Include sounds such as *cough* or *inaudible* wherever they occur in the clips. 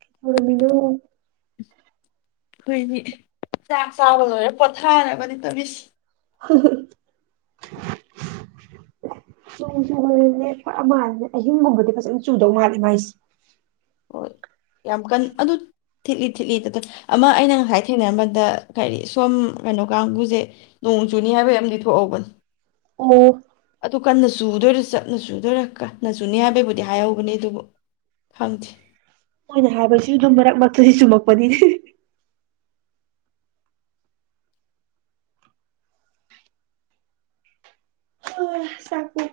ꯀꯩꯗꯧꯔꯝꯃꯤꯅꯣ? ꯍꯏꯅꯤ ꯆꯥꯛ ꯆꯥꯕ ꯂꯣꯏꯔꯦ ꯄꯊꯥꯅꯒꯅꯤ ꯇꯕꯤꯁ *unintelligible* ꯅꯣꯡ ꯆꯨꯕꯗꯅꯦ ꯈꯔ ꯃꯥꯜꯂꯦ ꯑꯍꯤꯡꯒꯨꯝꯕꯗꯤ ꯐꯖꯅ ꯆꯨꯗꯧ ꯃꯥꯜꯂꯦ ꯃꯥꯏꯁꯦ ꯍꯣꯏ ꯌꯥꯝ ꯀꯟ ꯑꯗꯨ ꯊꯤꯠꯂꯤ ꯊꯤꯠꯂꯤ ꯑꯃ ꯑꯩꯅ ꯉꯁꯥꯏ ꯊꯦꯡꯅꯝꯕꯗ ꯀꯔꯤ ꯁꯣꯝ ꯀꯩꯅꯣ ꯀꯥꯡꯕꯨꯁꯦ ꯅꯣꯡ ꯆꯨꯅꯤ ꯍꯥꯏꯕꯩ ꯑꯃꯗꯤ ꯊꯣꯛꯍꯧꯕꯅꯤ ꯑꯣ ꯑꯗꯨꯣ ꯀꯟꯅ ꯆꯨꯗꯣꯏꯔꯥ ꯆꯞꯅ ꯆꯨꯗꯣꯏꯔꯥ ꯀꯟꯅ ꯆꯨꯅꯤ ꯍꯥꯏꯕꯩꯕꯨꯗꯤ ꯍꯥꯏꯍꯧꯕꯅꯤ ꯑꯗꯨꯕꯨ ꯈꯪꯗꯦ ꯃꯣꯏꯅ ꯍꯥꯏꯕꯁꯤ ꯑꯗꯨꯝ ꯃꯔꯛ ꯃꯔꯛꯇꯗꯤ ꯆꯨꯝꯃꯛꯄꯅꯤ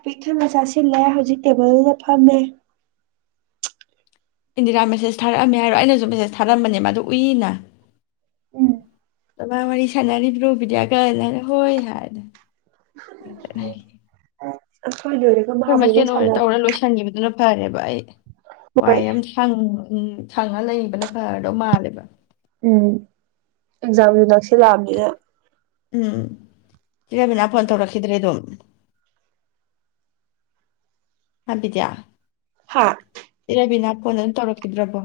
ꯄꯤꯛꯊꯅ ꯆꯥꯁꯤꯜꯂꯦ ꯍꯧꯖꯤꯛ ꯇꯦꯕꯜꯗꯨꯗ ꯐꯝꯃꯦ ꯏꯟꯗꯤꯔꯥ ꯃꯦꯁꯦꯖ ꯊꯥꯔꯛꯑꯝꯃꯦ ꯍꯥꯏꯔꯣ ꯑꯩꯅꯁꯨ ꯃꯦꯁꯦꯖ ꯊꯥꯔꯛꯑꯝꯕꯅꯦ ꯃꯥ ꯑꯗꯨ ꯎꯏꯅ ꯎꯝ *inaudible* ꯇꯃ ꯋꯥꯔꯤ ꯁꯥꯟꯅꯔꯤꯕ꯭ꯔꯣꯕꯤꯗꯌꯥ ꯀꯥꯏꯅꯔꯦ ꯍꯣꯏ ꯍꯥꯏꯅꯦ *unintelligible* *unintelligible* ꯑꯩꯈꯣꯏ ꯃꯥꯕꯨ ꯑꯃꯨꯛ ꯃꯁꯦꯟ ꯑꯣꯏꯔ ꯁꯥꯟꯅꯕꯤ ꯇꯧꯔꯒ ꯂꯣꯏꯁꯤꯟꯈꯤꯕꯗꯨꯅ ꯐꯔꯦ ꯑꯩ ꯋꯥꯏ ꯍꯣꯏ ꯌꯥꯝ ꯁꯪꯉ ꯎꯝ ꯁꯪꯉ ꯂꯩꯕꯅ ꯐꯔꯗꯧ ꯃꯥꯜꯂꯦꯕ ꯎꯝ ꯑꯦꯛꯖꯥꯝꯁꯨ ꯅꯛꯁꯤꯜꯂꯛꯑꯕꯅꯤꯅ ꯎꯝ ꯁꯤ ꯔꯕꯤꯅꯥ ꯐꯣꯟ ꯇꯧꯔꯛꯈꯤꯗ꯭ꯔꯦ ꯑꯗꯨꯝ ꯍꯥꯏꯕꯤꯗꯤꯌꯥ ꯍꯥꯥ ꯏꯔꯕꯤꯅꯥ ꯐꯣꯟ ꯑꯗꯨꯝ ꯇꯧꯔꯛꯈꯤꯗ꯭ꯔꯕꯣ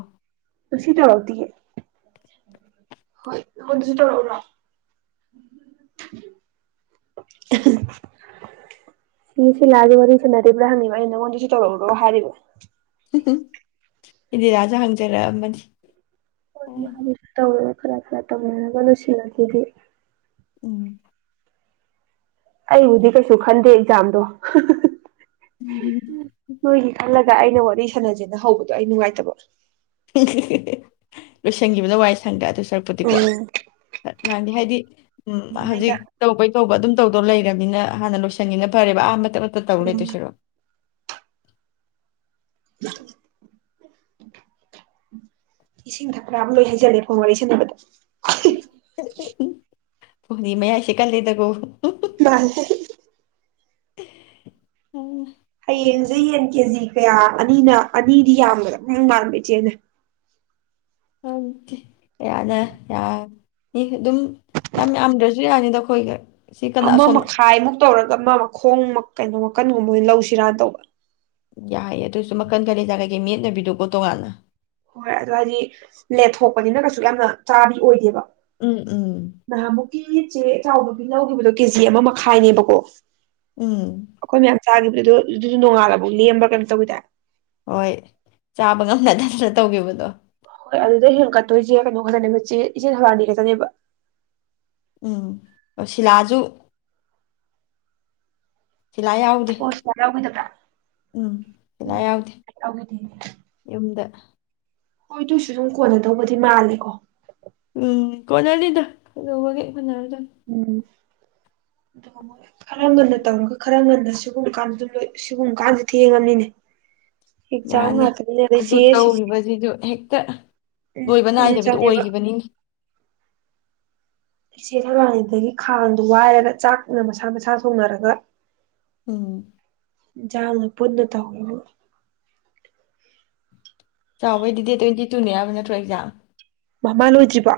ꯉꯁꯤ ꯇꯧꯔꯛꯇꯦꯌꯦ ꯍꯣꯏ ꯑꯗꯨꯁꯨ ꯇꯧꯔ꯭ꯔꯣ *inaudible* ꯁꯤ ꯁꯤ ꯂꯥꯒ ꯋꯥꯔꯤꯁꯤ ꯇꯩꯕ꯭ꯔꯥ ꯍꯪꯉꯤꯕ ꯑꯩꯩꯅ ꯅꯉꯣꯟꯗꯁꯨ ꯇꯧꯔꯛꯎꯔꯣ ꯍꯥꯏꯔꯤꯕ ꯎꯝ ꯏꯟꯗꯤ ꯔꯥꯖꯨ ꯍꯪꯖꯔꯛꯑꯝꯕꯅꯤ *unintelligible* ꯈꯔ ꯇꯅꯒꯁꯤꯅꯗꯤ ꯎꯝ ꯑꯩꯕꯨꯗꯤ ꯀꯩꯁꯨ ꯈꯟꯗꯦ ꯑꯦꯛꯖꯥꯝꯗꯣ ꯍꯣꯏ ꯀ ꯑꯗ ꯑꯩꯅ ꯋꯥꯔꯤ ꯁꯥꯟꯅꯖꯦꯅ ꯍꯧꯕꯗꯣ ꯑꯩ ꯅꯨꯡꯉꯥꯏꯇꯕ ꯂꯣꯏꯁꯟꯈꯤꯕꯅꯣ ꯋꯥꯏ ꯁꯪꯗ꯭ꯔ ꯑꯗꯨ ꯁꯔꯛꯄꯨꯗꯤꯀꯣ ꯅꯥꯟ ꯍꯥꯏꯗꯤ ꯎꯝ ꯍꯧꯖꯤꯛ ꯉꯥꯏꯗ ꯇꯧꯕꯩ ꯇꯧꯕ ꯑꯗꯨꯝ ꯇꯧꯗꯣ ꯂꯩꯔꯕꯅꯤꯅ ꯍꯥꯟꯅ ꯂꯣꯏꯁꯤꯟꯉꯅ ꯐꯔꯦꯕ ꯑꯥ ꯠꯇ ꯇꯧ ꯂꯩꯦ ꯎꯝ ꯇ ꯁꯤꯔꯣ *unintelligible* ꯏꯁꯤꯡ ꯊꯛꯄ ꯑꯃ ꯂꯣꯏ ꯍꯩꯖꯤꯜꯂꯦ ꯐꯣꯟ ꯋꯥꯔꯤ ꯁꯥꯟꯅꯕꯗ ꯎ ꯎꯝ ꯐꯗꯤ ꯃꯌꯥꯏꯁꯦ ꯀꯜꯂꯤꯦꯗꯒꯣ ꯃꯥꯜꯂꯦ ꯑꯣ ꯍꯌꯦꯡꯁꯨ ꯌꯦꯟ ꯀꯦꯖꯤ ꯀꯌꯥ ꯑꯅꯤꯅ ꯑꯅꯤꯗꯤ ꯌꯥꯝꯕꯗ ꯃꯥꯟꯕꯥꯟꯕ ꯏꯆꯦꯅ ꯑꯗꯨ ꯌꯥꯗ ꯌꯥ ꯏ ꯑꯗꯨꯝ ꯌꯥꯝ ꯌꯥꯝꯗ꯭ꯔꯁꯨ ꯌꯥꯅꯤꯗꯈꯣꯏꯒ ꯑꯃ ꯃꯈꯥꯏꯃꯨꯛ ꯇꯧꯔꯒ ꯃꯥ ꯃꯈꯣꯡ ꯀꯩꯅꯣ ꯃꯈꯀꯟꯒꯨꯝꯕꯣꯏ ꯑꯣꯏꯅ ꯂꯧꯁꯤꯔꯥꯅ ꯇꯧꯕ ꯌꯥꯏꯌꯦ ꯑꯗꯨꯏꯁꯨ ꯃꯈꯟꯗ ꯂꯩꯖ ꯀꯩꯀꯩ ꯃꯦꯠꯅꯕꯤꯗꯨꯀꯣ ꯇꯣꯉꯥꯟꯅ ꯍꯣꯏ ꯑꯗꯨ ꯍꯥꯏꯗꯤ ꯂꯦꯠꯊꯣꯛꯄꯅꯤꯅ ꯀꯩꯁꯨ ꯌꯥꯝꯅ ꯆꯥꯕꯤ ꯑꯣꯏꯗꯦꯕ ꯎꯝ ꯎꯝ ꯃꯨꯀꯤ ꯎꯆꯦ ꯆꯥꯎꯕꯒꯤ ꯂꯧꯈꯤꯕꯗꯣ ꯀꯦꯖꯤ ꯑꯃ ꯃꯈꯥꯏꯅꯦꯕꯀꯣ ꯎꯝ ꯆꯥꯈꯤꯕꯅꯦ ꯑꯗꯣ ꯑꯗꯨꯗꯤ ꯅꯣꯡꯉꯥꯂꯕꯨ ꯂꯦꯝꯕ꯭ꯔꯥ ꯀꯩꯅꯣ ꯇꯧꯋꯤꯗ ꯍꯣꯏ ꯆꯥꯕ ꯉꯝꯅ ꯅꯠꯇꯅ ꯇꯧꯈꯤꯕꯗꯣ ꯍꯣꯏ ꯑꯗꯨꯗ ꯍꯦꯟꯀꯠꯇꯣꯏꯁꯦ ꯀꯩꯅꯣ ꯈꯛꯇꯅꯦꯕꯆꯦ ꯏꯆꯦ ꯊꯋꯥꯅꯤ ꯈꯛꯇꯅꯦꯕ ꯎꯝ ꯁꯤꯂꯥꯁꯨ ꯁꯤꯂꯥ ꯌꯥꯎꯗꯦ ꯑꯣ ꯁꯤꯗ ꯌꯥꯎꯈꯤꯗꯕ꯭ꯔꯥ ꯎꯝ ꯁꯤꯂꯥ ꯌꯥꯎꯗꯦ ꯌꯥꯎꯈꯤꯗꯦꯅꯦ ꯌꯨꯝꯗ ꯍꯣꯏ ꯇꯣꯏꯁꯨ ꯑꯗꯨꯝ ꯀꯣꯟꯅꯗꯧꯕꯗꯤ ꯃꯥꯜꯂꯦꯀꯣ ꯀꯣꯟꯅꯔꯤꯗ ꯀꯩꯗꯧꯕꯒ ꯎꯅꯔꯗꯣ ꯑꯗꯨ ꯣꯏ ꯈꯔ ꯉꯟꯅ ꯇꯧꯔꯒ ꯈꯔ ꯉꯟꯅꯁꯨ ꯁꯤꯒꯨꯝꯕ ꯀꯥꯟꯗ ꯑꯗꯨꯣꯏ ꯁꯤꯒꯨꯝꯕ ꯀꯥꯟꯁꯨ ꯊꯦꯡꯉꯕꯅꯤꯅꯦ ꯑꯦꯛꯖꯥꯝ ꯃꯥꯅꯦ ꯉꯥꯛꯇꯅꯤꯅ ꯑꯗꯩ ꯆꯦ ꯑꯗꯨ ꯁꯤꯁꯦ ꯇꯧꯔꯤꯕꯁꯤꯗ ꯍꯦꯛꯇ ꯎꯝ ꯂꯣꯏꯕ ꯀꯨꯏꯅ ꯅꯥꯏꯗꯕꯤꯗ ꯆꯪꯉꯦꯕ ꯑꯣꯏꯈꯤꯕꯅꯤꯅꯤ ꯏꯆꯦ ꯊꯧꯔꯥꯅꯤꯗꯒꯤ ꯈꯥꯡꯗꯣ ꯋꯥꯏꯔꯒ ꯆꯥꯛꯅ ꯃꯁꯥ ꯃꯁꯥ ꯊꯣꯡꯅꯔꯒ ꯎꯝ ꯆꯥꯡꯅ ꯄꯨꯟꯅ ꯇꯧꯋ *unintelligible* ꯆꯥꯎꯕꯩꯗꯤ ꯗꯦꯠ ꯇ꯭ꯋꯦꯟꯇꯤ ꯇꯨꯅꯦ ꯍꯥꯏꯕ ꯅꯠꯇ꯭ꯔꯣ ꯑꯦꯛꯖꯥꯝ ꯃꯃꯥ ꯂꯣꯏꯗ꯭ꯔꯤꯕꯣ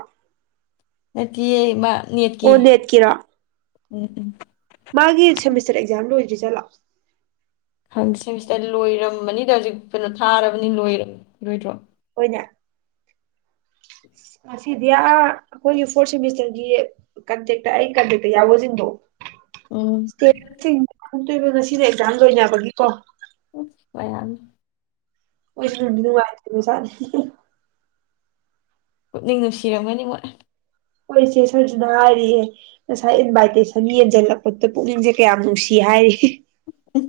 ꯅꯥꯠꯇꯌꯦ ꯃꯥ ꯑꯣ ꯅꯦꯠ ꯀꯤꯔꯣ ꯎꯝ ꯎꯝ ꯃꯥꯒꯤ ꯁꯦꯃꯤꯁꯇꯔ ꯑꯦꯛꯖꯥꯝ ꯂꯣꯏꯗ꯭ꯔꯤꯖꯥꯠꯂꯣ ꯍꯪꯁꯪꯁꯤꯗ ꯂꯣꯏꯔꯝꯕꯅꯤꯗ ꯍꯧꯖꯤꯛ ꯀꯩꯅꯣ ꯊꯥꯔꯕꯅꯤ ꯂꯣꯏ ꯂꯣꯏꯗ꯭ꯔꯣ *inaudible* ꯍꯁꯤꯗꯌꯥ ꯍꯣꯏ ꯐꯣꯔꯠ ꯁꯦꯃꯤꯁꯇꯔꯒꯤ ꯀꯟꯇꯛꯇ ꯑꯩ ꯀꯟꯗꯛꯇ ꯌꯥꯎꯖꯤꯟꯗꯣ ꯎꯝ ꯁꯇꯦ *inaudible* *unintelligible* ꯁꯤꯅ ꯑꯦꯛꯖꯥꯝ ꯂꯣꯏꯅꯦꯕꯒꯤ ꯀꯣ ꯑꯁ ꯃꯌꯥꯝ ꯑꯣ ꯃꯨꯗꯤ *unintelligible* ꯍꯩꯕ ꯖꯥꯇꯅꯦ ꯄꯨꯛꯅꯤꯡ ꯅꯨꯡꯁꯤꯔꯝꯒꯅꯤꯉꯣꯏ ꯑꯩꯏ ꯏꯁꯦ ꯁꯔꯁꯤꯅ ꯍꯥꯏꯔꯤꯌꯦ ꯉꯁꯥꯏ ꯏꯟꯚꯥꯏꯇꯦꯁꯟ ꯌꯦꯡꯁꯤꯜꯂꯛꯄꯗ ꯄꯨꯛꯅꯤꯡꯁꯦ ꯀꯌꯥꯝ ꯅꯨꯡꯁꯤ ꯍꯥꯏꯔꯤ ꯎ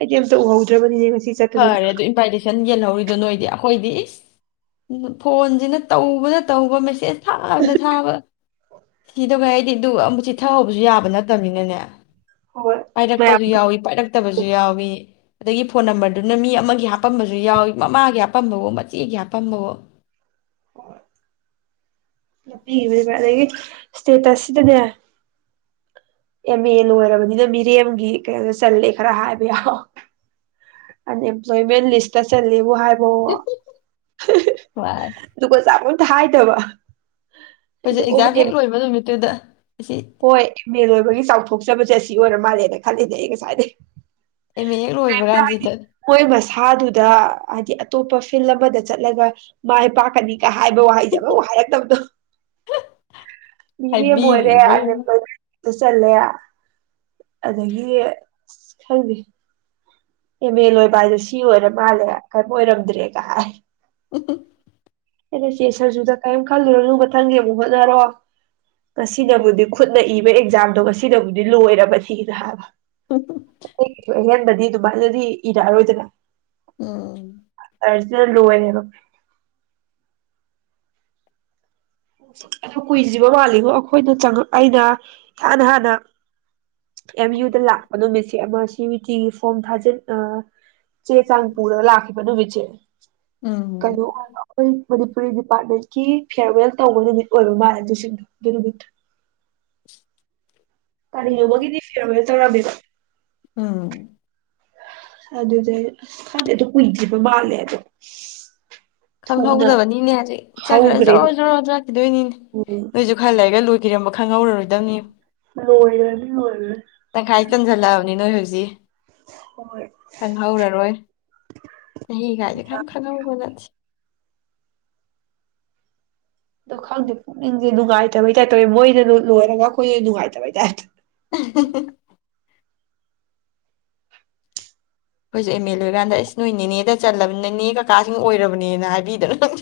ꯑꯩꯗꯤ ꯑꯝꯇ ꯎꯍꯧꯗ꯭ꯔꯕꯅꯤꯅꯦ ꯆꯠꯄꯗꯨꯗ ꯐꯔꯦ ꯑꯗꯨ ꯏꯟꯚꯥꯏꯇꯦꯁꯟ ꯌꯦꯜꯍꯧꯔꯤꯗꯨ ꯑꯗꯨ ꯅꯣꯏꯗꯤ ꯑꯩꯈꯣꯏꯗꯤ ꯏꯁ ꯐꯣꯟꯁꯤꯅ ꯇꯧꯕꯅ ꯇꯧꯕ ꯃꯦꯁꯦꯖ ꯊꯥꯕꯅ ꯊꯥꯕ ꯁꯤꯗ ꯀꯩ ꯍꯥꯏꯗꯤ ꯑꯗꯨ ꯑꯃꯨꯛ ꯆꯤ ꯊꯍꯧꯕꯁꯨ ꯌꯥꯕ ꯅꯠꯇꯕꯅꯤꯅꯅꯦ ꯍꯣꯏ ꯃꯌꯥꯝ ꯄꯥꯏꯔꯛꯄꯁꯨ ꯌꯥꯎꯏ ꯄꯥꯏꯔꯛ ꯇꯥꯕꯥꯖꯨ ꯌꯥꯎꯏ ꯑ ꯐꯣꯟ ꯅꯕꯔ ꯑꯗꯨꯅ ꯃꯤ ꯑꯃꯒꯤ ꯍꯥꯄꯝꯕꯁꯨ ꯌꯥꯎꯏꯤ ꯃꯃꯥꯒꯤ ꯍꯥꯄꯝꯕꯕꯣ ꯃꯆꯦꯒꯤ ꯍꯥꯄꯝꯕꯕꯣ ꯍꯣꯏ *unintelligible* ꯑꯗꯒꯤ ꯏꯁꯇꯦꯇꯁ ꯁꯤꯗꯅꯦ ꯑꯦꯝ ꯑꯦ ꯂꯣꯏꯔꯕꯅꯤꯅ ꯃꯤꯔꯦꯝꯒꯤ ꯀꯩꯅꯣꯗ ꯆꯂꯦ ꯈꯔ ꯍꯥꯏꯕ ꯌꯥꯕ ꯑꯟꯑꯦꯝꯄ꯭ꯂꯣꯏꯃꯦꯟ ꯂꯤꯁꯇ ꯆꯂꯦꯕꯨ ꯍꯥꯏꯕ ꯑꯣ ꯑꯩꯈꯣꯏꯁꯨ ꯑꯗꯨꯒꯥ ꯆꯕ ꯇ ꯍꯥꯏꯗꯕ ꯑꯩꯅ ꯑꯩꯈꯣꯏꯦ ꯑꯣ ꯑꯦꯛꯖꯥꯝ ꯍꯦꯛ ꯑꯦꯝ ꯂꯣꯏꯕ ꯅꯨꯃꯤꯠꯇ ꯑꯗꯨꯗ ꯍꯣꯏ ꯃꯦꯟꯂꯣꯏꯕꯒꯤ ꯆꯥꯎꯊꯣꯛꯆꯕꯁꯦ ꯁꯤ ꯑꯣꯏꯔ ꯃꯥꯜꯂꯦꯅ ꯈꯜꯂꯤꯅꯦ ꯑꯩ ꯉꯁꯥꯏꯗꯤ ꯑꯦꯝ ꯑꯦ ꯍꯦꯛ ꯂꯣꯏꯕ ꯀꯔꯤ ꯇ ꯀꯥꯟꯁꯤꯗ ꯃꯣꯏ ꯃꯁꯥꯗꯨꯗ ꯍꯥꯏꯗꯤ ꯑꯇꯣꯞꯄ ꯐꯤꯜ ꯑꯃꯗ ꯆꯠꯂꯒ ꯃꯥꯏ ꯄꯥꯛꯀꯅꯤ ꯀ ꯍꯥꯏꯕ ꯋꯥꯍꯩꯖꯕ ꯍꯥꯏꯔꯛꯇꯕꯗꯣ ꯃꯤꯔꯦꯝ ꯑꯣꯏꯔꯦ ꯍꯥꯏꯕꯤꯔꯤꯅꯤ ꯃꯣꯏ ꯆꯂꯦ ꯑꯗꯨꯗꯒꯤ ꯈꯪꯕꯤ ꯑꯦꯝ ꯑꯦꯜ ꯑꯣꯏꯕ ꯍꯥꯏꯗꯣ ꯁꯤ ꯑꯣꯏꯔ ꯃꯥꯜꯂꯦ ꯀꯔꯤꯝ ꯑꯣꯏꯔꯝꯗ꯭ꯔꯦꯒ ꯍꯥꯏ ꯎ ꯁꯦꯁꯔꯖꯨꯗ ꯀꯥꯏ ꯈꯜꯂꯨꯔ ꯅ ꯃꯊꯪꯒꯤ ꯑꯃꯨꯛ ꯍꯣꯠꯅꯔꯣ ꯉꯅꯕꯨꯗꯤ ꯈꯨꯠꯅ ꯏ ꯑꯦꯛꯖꯥꯝꯗꯣꯒꯁꯤꯗꯕꯨꯗꯤ ꯂꯣꯏꯔꯕ ꯊꯤꯗ ꯍꯥꯏꯕ ꯍ ꯚꯥꯏꯅꯗꯤ ꯏꯔꯔꯣꯏꯗꯅ ꯎꯝ ꯆꯔꯁ ꯂꯣꯏꯅꯤꯕ ꯑꯗꯨ ꯀꯨꯏꯗ꯭ꯔꯤꯕ ꯃꯥꯜꯂꯤꯉꯣ ꯑꯩꯈꯣꯏꯗ ꯆꯪꯉꯛ ꯑꯩꯅ ꯏꯍꯥꯟ ꯍꯥꯟꯅ ꯑꯦꯝ ꯌꯨꯗ ꯂꯥꯛꯄ ꯅꯨꯃꯤꯠꯁꯦ ꯑꯃ ꯁꯤꯇꯤꯁ ꯐꯣꯝ ꯊꯥꯖꯤꯟ ꯆꯦ ꯆꯪꯄꯨꯔꯔ ꯂꯥꯛ ꯃꯅꯣ ꯦ ꯑꯝ ꯃꯅꯤꯄꯨꯔꯤ ꯗꯤꯄꯥꯔꯠꯃꯦꯟꯀꯤ ꯐꯤꯌꯔꯋꯦꯜ ꯇꯧꯕ ꯅꯨꯃꯤꯠ ꯑꯣꯏꯔꯣ ꯃꯥꯜꯂꯦ ꯑꯗꯨꯁꯤꯡꯗꯣ ꯑꯗꯨ ꯅꯨꯃꯤꯠꯇ ꯀꯦ ꯌꯧꯕꯒꯤꯗꯤ ꯐꯦꯔꯃꯦ ꯇꯧꯔꯕꯤꯦꯕꯥ ꯎꯝ ꯑꯗꯨ ꯑꯗꯨꯗ ꯐ ꯑꯗꯨ ꯎ ꯄꯕꯥꯂꯦꯗ *unintelligible* ꯈꯪꯍꯧꯗꯕꯅꯤꯅꯦ ꯍꯥꯏ ꯈꯔ ꯖꯣ ꯍꯧꯒ꯭ꯔꯦꯕ ꯖꯣꯔꯔꯣꯥꯛꯈꯤꯗꯣꯏꯅꯤꯅꯦ ꯎꯝ ꯅꯣꯏꯁꯨ ꯈꯔ ꯂꯩꯔꯒ ꯂꯣꯏꯈꯤꯔꯃ ꯈꯪꯍꯧꯔꯔꯨꯗꯪꯅꯤ ꯃ ꯑꯣꯏꯔꯅꯤꯔ ꯖꯤ *unintelligible* ꯈꯪꯍꯧꯔꯔꯣꯏ ꯆꯍꯤ ꯀꯥꯏꯗꯤꯦ ꯈꯔ ꯈꯪꯍꯧꯕ ꯅꯠꯇꯦ ꯑꯗꯨ ꯈꯗ ꯅꯨꯡꯉꯥꯏꯇꯕꯩ ꯇꯥꯏ ꯇꯧꯋꯦ ꯃꯣꯏꯅ ꯂꯣꯏꯔꯒ ꯑꯩꯈꯣꯏꯁꯨ ꯅꯨꯡꯉꯥꯏꯇꯕꯩ ꯇꯥꯏꯦ ꯑꯩꯈꯣꯏꯁꯨꯦ ꯑꯦꯝ ꯑꯦꯜ ꯂꯔꯀꯥꯟꯗ ꯑꯁ ꯅꯣꯏꯅꯦꯅꯦꯗ ꯆꯜꯂꯕꯅꯤꯅꯦ ꯀꯀꯥꯁꯤꯡ ꯑꯣꯏꯔꯕꯅꯦꯅ ꯍꯥꯏꯕꯤꯗꯅ ꯅꯪ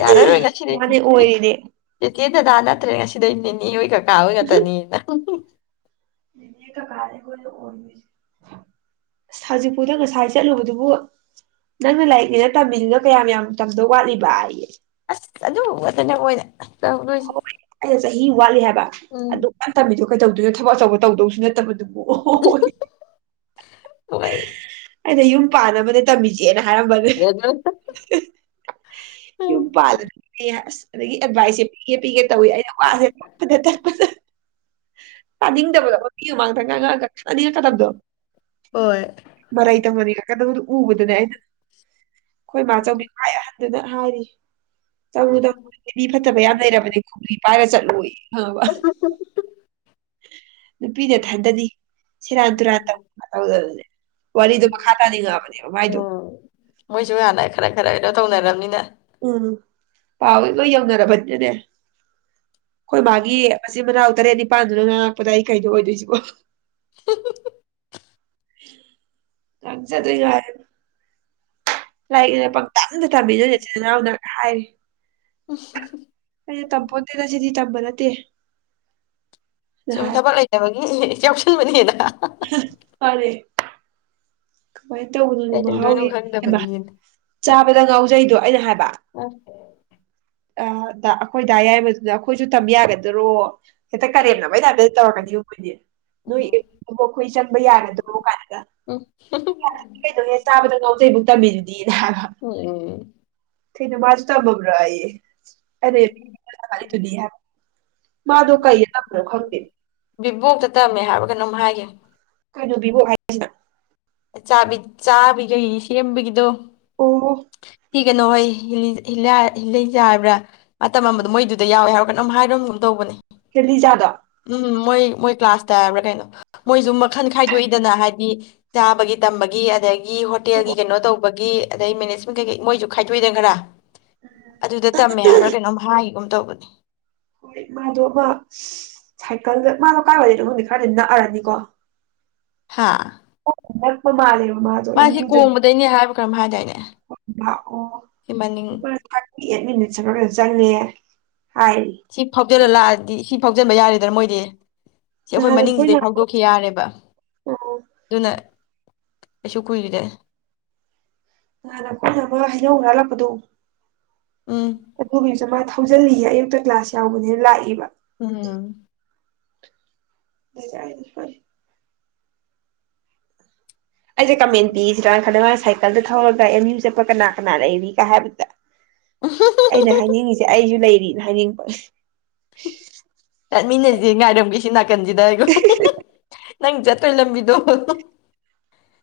ꯌꯥꯔꯔ ꯔꯒꯁꯤꯅꯦꯁꯤ ꯃꯥꯅꯦ ꯑꯣꯏꯔꯤꯅꯦ ꯁꯤꯗ ꯅꯦꯅꯦ ꯍꯣꯏ ꯈꯛ ꯀꯥꯎ ꯉ ꯇꯅꯤꯅ ꯅꯦ ꯀꯀꯥ ꯑꯩꯈꯣꯏꯅ ꯑꯣꯏ ꯑꯁ ꯍꯧꯖꯤꯛꯄꯨꯗ ꯉꯁꯥꯏ ꯆꯠꯂꯨꯕꯗꯨꯕꯨ ꯅꯪꯅ ꯂꯥꯏꯔꯤꯛꯅꯤꯅ ꯇꯝꯃꯤꯗꯨꯅ ꯀꯌꯥꯝ ꯌꯥꯝ ꯇꯝꯗꯧ ꯋꯥꯠꯂꯤꯕ ꯑꯩꯌꯦ ꯑꯁ ꯑꯗꯨ ꯈꯇꯅ ꯑꯣꯏꯗ ꯍꯣꯏꯗ ꯆꯍꯤ ꯋꯥꯠꯂꯤ ꯍꯥꯏꯕ ꯎꯝ ꯑꯗꯨ ꯀ ꯇꯝꯃꯤꯗꯣ ꯀꯩꯗꯧꯗꯣꯏꯅꯣ ꯊꯕꯛ ꯑꯆꯧꯕ ꯇꯧꯗꯧꯁꯤ ꯅꯠꯇꯕ ꯑꯣ ꯍꯣꯏ *unintelligible* ꯑꯗ ꯌꯨꯝ ꯄꯥꯟ ꯑꯃꯗ ꯇꯝꯃꯤꯁꯦ ꯌꯦꯅ ꯍꯔꯕꯅꯦ *unintelligible* ꯑꯗꯒꯤ ꯑꯦꯗꯚꯥꯏꯁ ꯄꯤꯒꯦ ꯄꯤꯒꯦ ꯇꯧꯏ ꯑꯩꯅ ꯋꯥꯁꯦꯠꯄ ꯇꯥꯅꯤꯡꯗꯕꯗꯣ ꯃꯤ ꯃꯃꯥꯡꯗ ꯉꯥꯡꯉꯛꯑꯒ ꯉꯥꯅꯤꯡꯉꯛꯀꯗꯕꯗꯣ ꯍꯣꯏ ꯃꯔꯩ ꯇꯧꯅꯅꯤꯡꯉꯛꯀꯗꯕꯗꯨꯣ ꯎꯕꯗꯨꯅꯦ ꯑꯩꯅ ꯑꯩꯈꯣꯏ ꯃꯥ ꯆꯧꯕꯤ ꯈ꯭ꯋꯥꯏ ꯑꯍꯟ ꯗ ꯍꯥꯏꯔꯤ ꯇꯧꯔꯨ ꯇꯧ ꯐꯠꯇꯕ ꯌꯥꯗ ꯂꯩꯔꯕꯗꯤ ꯈ꯭ꯔꯤ ꯄꯥꯏꯔ ꯆꯠꯂꯨ ꯑꯕ ꯁꯦꯔꯥꯟ ꯇꯨꯔꯥꯟ ꯇꯧꯗꯅ ꯇꯧꯗꯅꯅꯦ ꯋꯥꯔꯤꯗꯣ ꯃꯈꯥ ꯇꯥꯅꯤꯡꯉꯛꯑꯕꯅꯦꯕ ꯃꯥꯏꯗꯣ ꯎꯝ ꯃꯣꯏꯁꯨ ꯍꯥꯟꯅ ꯈꯔ ꯈꯔ ꯀꯩꯅꯣ ꯇꯧꯅꯔꯝ ꯅ ꯎꯝ ꯄꯥꯎ ꯂꯣꯏ ꯌꯧꯅꯔꯕꯅꯤꯅꯅꯦ ꯑꯩꯈꯣꯏ ꯃꯥꯒꯤ ꯃꯆꯤꯟ ꯃꯅꯥꯎ ꯇꯔꯦꯠ ꯅꯤꯄꯥꯥꯟꯗꯨꯅ ꯉ ꯂꯥꯛꯄꯗ ꯑꯩ ꯀꯩꯗꯣ ꯑꯣꯏꯗꯣꯏꯁꯤꯕꯣ *unintelligible* *unintelligible* ꯉꯥꯡꯖꯗ꯭ꯔꯦ ꯌꯥꯔ ꯂꯥꯏꯔꯤꯛꯅꯦꯅ ꯄꯪꯇꯝꯗ ꯑꯇ ꯅꯣ ꯌꯥꯎꯗ ꯍꯥꯏ ꯑ *unintelligible* ꯀꯁ ꯇꯝꯄꯣꯠꯇꯦꯗ ꯁꯤꯗꯤ ꯇꯝꯕ ꯠꯇꯦ ꯁꯨꯝ ꯊꯕꯛ ꯂꯩꯇꯕꯒꯤ *unintelligible* ꯁꯨꯃꯥꯏꯅ ꯇꯧꯕꯗꯅ ꯀꯩꯗꯧꯗꯣꯏꯅꯣ ꯃꯍꯥꯎꯋ ꯈꯪꯗꯕꯒꯤꯅ ꯆꯥꯕꯗ ꯉꯥꯎꯖꯩꯗꯣ ꯑꯩꯅ ꯍꯥꯏꯕ ꯎꯝ ꯑ ꯑꯩꯈꯣꯏꯗꯥ ꯑꯌꯥꯏꯕꯗꯨꯗ ꯑꯩꯈꯣꯏꯁꯨ ꯇꯝ ꯌꯥꯒꯗꯔꯣ ꯍꯦꯛꯇ ꯀꯔꯦꯝꯅꯕꯩ ꯇꯥꯏꯕꯇ ꯇꯧꯔꯛꯀꯅꯤ ꯃꯣꯏꯗꯤ *unintelligible* ꯌꯥꯒꯗ꯭ꯔꯣ ꯀꯥꯏꯅꯒ ꯎꯝ ꯎꯝ ꯀꯩꯅꯣꯍꯦ ꯆꯥꯕꯗ ꯉꯥꯎꯖꯩꯕꯨꯛ ꯇꯝꯃꯤꯗꯨꯗꯤꯅ ꯍꯥꯏꯕ ꯎꯝ꯫ ꯀꯩꯅꯣ ꯃꯁꯨ ꯇꯝꯃꯥꯕꯔꯥꯌꯦ ꯫ *unintelligible* ꯕꯤꯕꯣꯛꯇ ꯇꯝꯃꯦ ꯍꯥꯏꯕ ꯀꯩꯅꯣꯝ ꯍꯥꯏꯒꯤꯝ ꯀꯩꯅꯣꯕꯤꯕꯣ ꯍꯥꯏꯁꯤꯅ? ꯆꯥꯕꯤꯈꯩ ꯁꯦꯝꯔꯕꯒꯤꯗꯣ ꯑꯣ꯫ *unintelligible* ꯇꯝ ꯃꯝ ꯕꯗꯣ ꯃꯣꯏꯗꯨꯗ ꯌꯥꯎꯋꯦ ꯍꯥꯏꯔ ꯀꯅꯣꯝ ꯍꯥꯏꯔꯝꯒꯨꯝ ꯇꯧꯕꯅꯦ ꯍꯦꯂꯤꯖꯥꯗꯣ ꯎꯝ ꯃꯣꯏ - ꯃꯣꯏ ꯀ꯭ꯂꯥꯁ ꯇꯕꯔ ꯀꯩꯅꯣ ꯃꯣꯏꯁꯨ ꯃꯈꯟ ꯈꯥꯏꯗꯣꯛꯏꯗꯅ ꯍꯥꯏꯗꯤ ꯆꯥꯕꯒꯤ ꯇꯝꯕꯒꯤ ꯑꯗꯒꯤ ꯍꯣꯇꯦꯜꯒꯤ ꯀꯩꯅꯣ ꯇꯧꯕ ꯒꯤ ꯑꯗꯩ ꯃꯦꯅꯦꯖꯃꯦꯟ ꯀꯩꯀꯩ ꯃꯣꯏꯁꯨ ꯈꯥꯏꯗꯣꯛꯏꯗꯅ ꯈꯔ ꯑꯗꯨꯗ ꯇꯝꯃꯦ ꯍꯥꯏꯔ ꯀꯩꯅꯣꯝ ꯍꯥꯏꯒꯨꯝ ꯇꯧꯕꯅꯤ ꯍꯣꯏ ꯃꯥꯗꯣ ꯑꯃ ꯁꯥꯏꯀꯜꯗ ꯃꯥꯗꯣ ꯀꯥꯏꯕꯗꯗꯣꯗꯤ ꯈꯔꯗꯤ ꯅꯛꯑꯔꯅꯤꯀꯣ ꯍꯥꯥ꯫ ꯅꯛꯄ ꯃꯜꯂꯦꯕꯥ ꯃꯁꯤ ꯀꯣꯡꯕꯗꯩꯅꯤ ꯍꯥꯏ ꯀꯔꯝ ꯍꯥꯏꯗꯏꯅ ꯂꯥꯛꯑꯣ ꯑꯗꯨꯒ ꯑꯦꯠ ꯃꯤꯅꯤꯠꯁ ꯈꯔꯥ ꯆꯉꯥ ꯁꯤ ꯐꯥꯎꯖꯤꯜꯂ ꯂꯥꯛꯑꯗꯤ ꯁꯤ ꯐꯥꯎꯖꯤꯟꯕ ꯌꯥꯔꯦꯗꯅ ꯃꯣꯏꯗꯤ ꯁꯤ ꯑꯩꯈꯣꯏ ꯅꯍꯥꯟ ꯑꯩꯈꯣꯏꯅ ꯃꯅꯤꯡꯁꯤꯗꯩ ꯐꯥꯎꯗꯣꯛꯈꯤ ꯌꯥꯔꯦꯕ ꯑꯥ ꯑꯗꯨꯅ ꯑꯩꯁꯨ ꯀꯨꯏꯔꯦ ꯑ ꯅꯀꯣꯏ ꯅꯃ ꯍꯩꯅꯧ ꯍꯨꯔꯥꯜ ꯂꯥꯛ ꯄꯗꯣ ꯎꯝ *unintelligible* ꯍꯧꯖꯤꯜꯂꯤꯌꯦꯦ ꯑꯌꯨꯛꯇ ꯀ꯭ꯂꯥꯁ ꯌꯥꯎꯕꯅꯦꯅ ꯂꯥꯛꯏꯕ ꯎꯝ꯫ ꯁ ꯐꯔꯦ ꯑꯩꯁꯦ ꯀꯃꯦꯟ ꯄꯤꯁꯤꯔ ꯈ ꯁꯥꯏꯀꯜꯗ ꯊꯧꯔꯒ ꯑꯦꯝ ꯌꯨ ꯆꯠꯄ ꯀꯅꯥ ꯀꯅꯥꯅ ꯏꯔꯤꯒ ꯍꯥꯏꯕꯗ ꯑꯩꯅ ꯍꯥꯏꯅꯤꯡꯉꯤꯁꯦ ꯑꯩꯁꯨ ꯂꯩ *unintelligible* ꯍꯥꯏꯅꯤꯡꯕ ꯆꯠꯃꯤꯅꯁꯤ ꯉꯥꯏꯔꯝꯒꯦꯁꯤ ꯅꯥꯀꯟꯁꯤꯗ ꯑꯣ ꯅꯪ ꯆꯠꯇꯣꯏ ꯂꯝꯕꯤꯗꯣ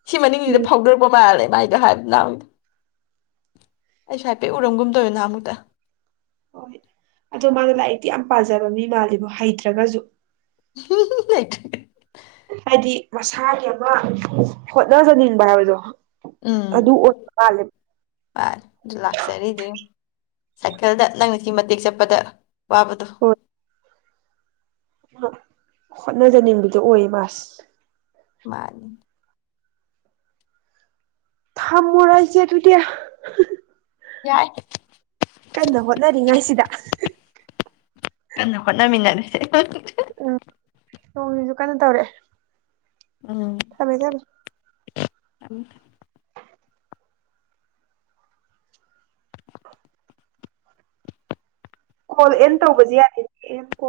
ꯁꯤ ꯃꯅꯤꯡꯁꯤꯗ ꯎꯝ ꯐꯥꯎꯗꯣꯔꯛꯄ ꯃꯥꯜꯂꯦ ꯥꯏꯗ ꯍꯥꯏꯕ ꯅꯍꯨ ꯑꯩꯁꯨ ꯍꯥꯏꯐꯦꯠ ꯎꯔꯝꯒꯨꯝꯗꯧꯋ ꯅꯍ ꯑꯃꯨꯛꯇ ꯍꯣꯏꯣꯏ ꯑꯗꯣ ꯃꯥꯅ ꯂꯥꯏꯔꯤꯛꯇꯤ ꯌꯥꯝ ꯄꯥꯖꯕ ꯃꯤ ꯃꯥꯜꯂꯤꯕꯣ ꯍꯩꯇ꯭ꯔꯒꯁꯨ ꯎꯝ ꯂꯩ *unintelligible* ꯍꯥꯏꯗꯤ ꯃꯁꯥꯒꯤ ꯑꯃ ꯍꯣꯠꯅꯖꯅꯤꯡꯕ ꯍꯥꯏꯕꯗꯣ ꯎꯝ ꯑꯗꯨ ꯑꯣꯏꯕ ꯃꯥꯜꯂꯦꯕ ꯍ ꯂꯥꯛꯁꯔꯤꯗ ꯁꯥꯏꯀꯜꯗ ꯅꯪꯅꯒꯤ ꯃꯇꯦꯛ ꯆꯠꯄꯗ ꯋꯥꯕꯗꯣ ꯍꯣꯠꯅꯖꯅꯤꯡꯕꯗꯨ ꯑꯣꯏꯌꯦ ꯃꯥꯁ ꯃꯥꯅꯤ ꯊꯝ ꯃꯔꯥꯏꯁꯦ ꯑꯗꯨꯗꯤ ꯌꯥꯏ ꯀꯟꯅ ꯍꯣꯠꯅꯔꯤꯉꯩ ꯁꯤꯗ ꯀ ꯍꯣꯟꯠꯅꯃꯤꯟꯅꯔꯁꯦ ꯎꯝ ꯅꯣꯡꯁꯨ ꯀꯟꯅꯣ ꯇꯧꯔꯑꯦ ꯊꯝꯃꯦ ꯊꯃꯦ ꯊ *unintelligible* ꯍꯣꯜ ꯑꯦꯟ ꯇꯧꯕꯁꯤ ꯌꯥꯗꯦ ꯌꯦꯡ ꯀꯣ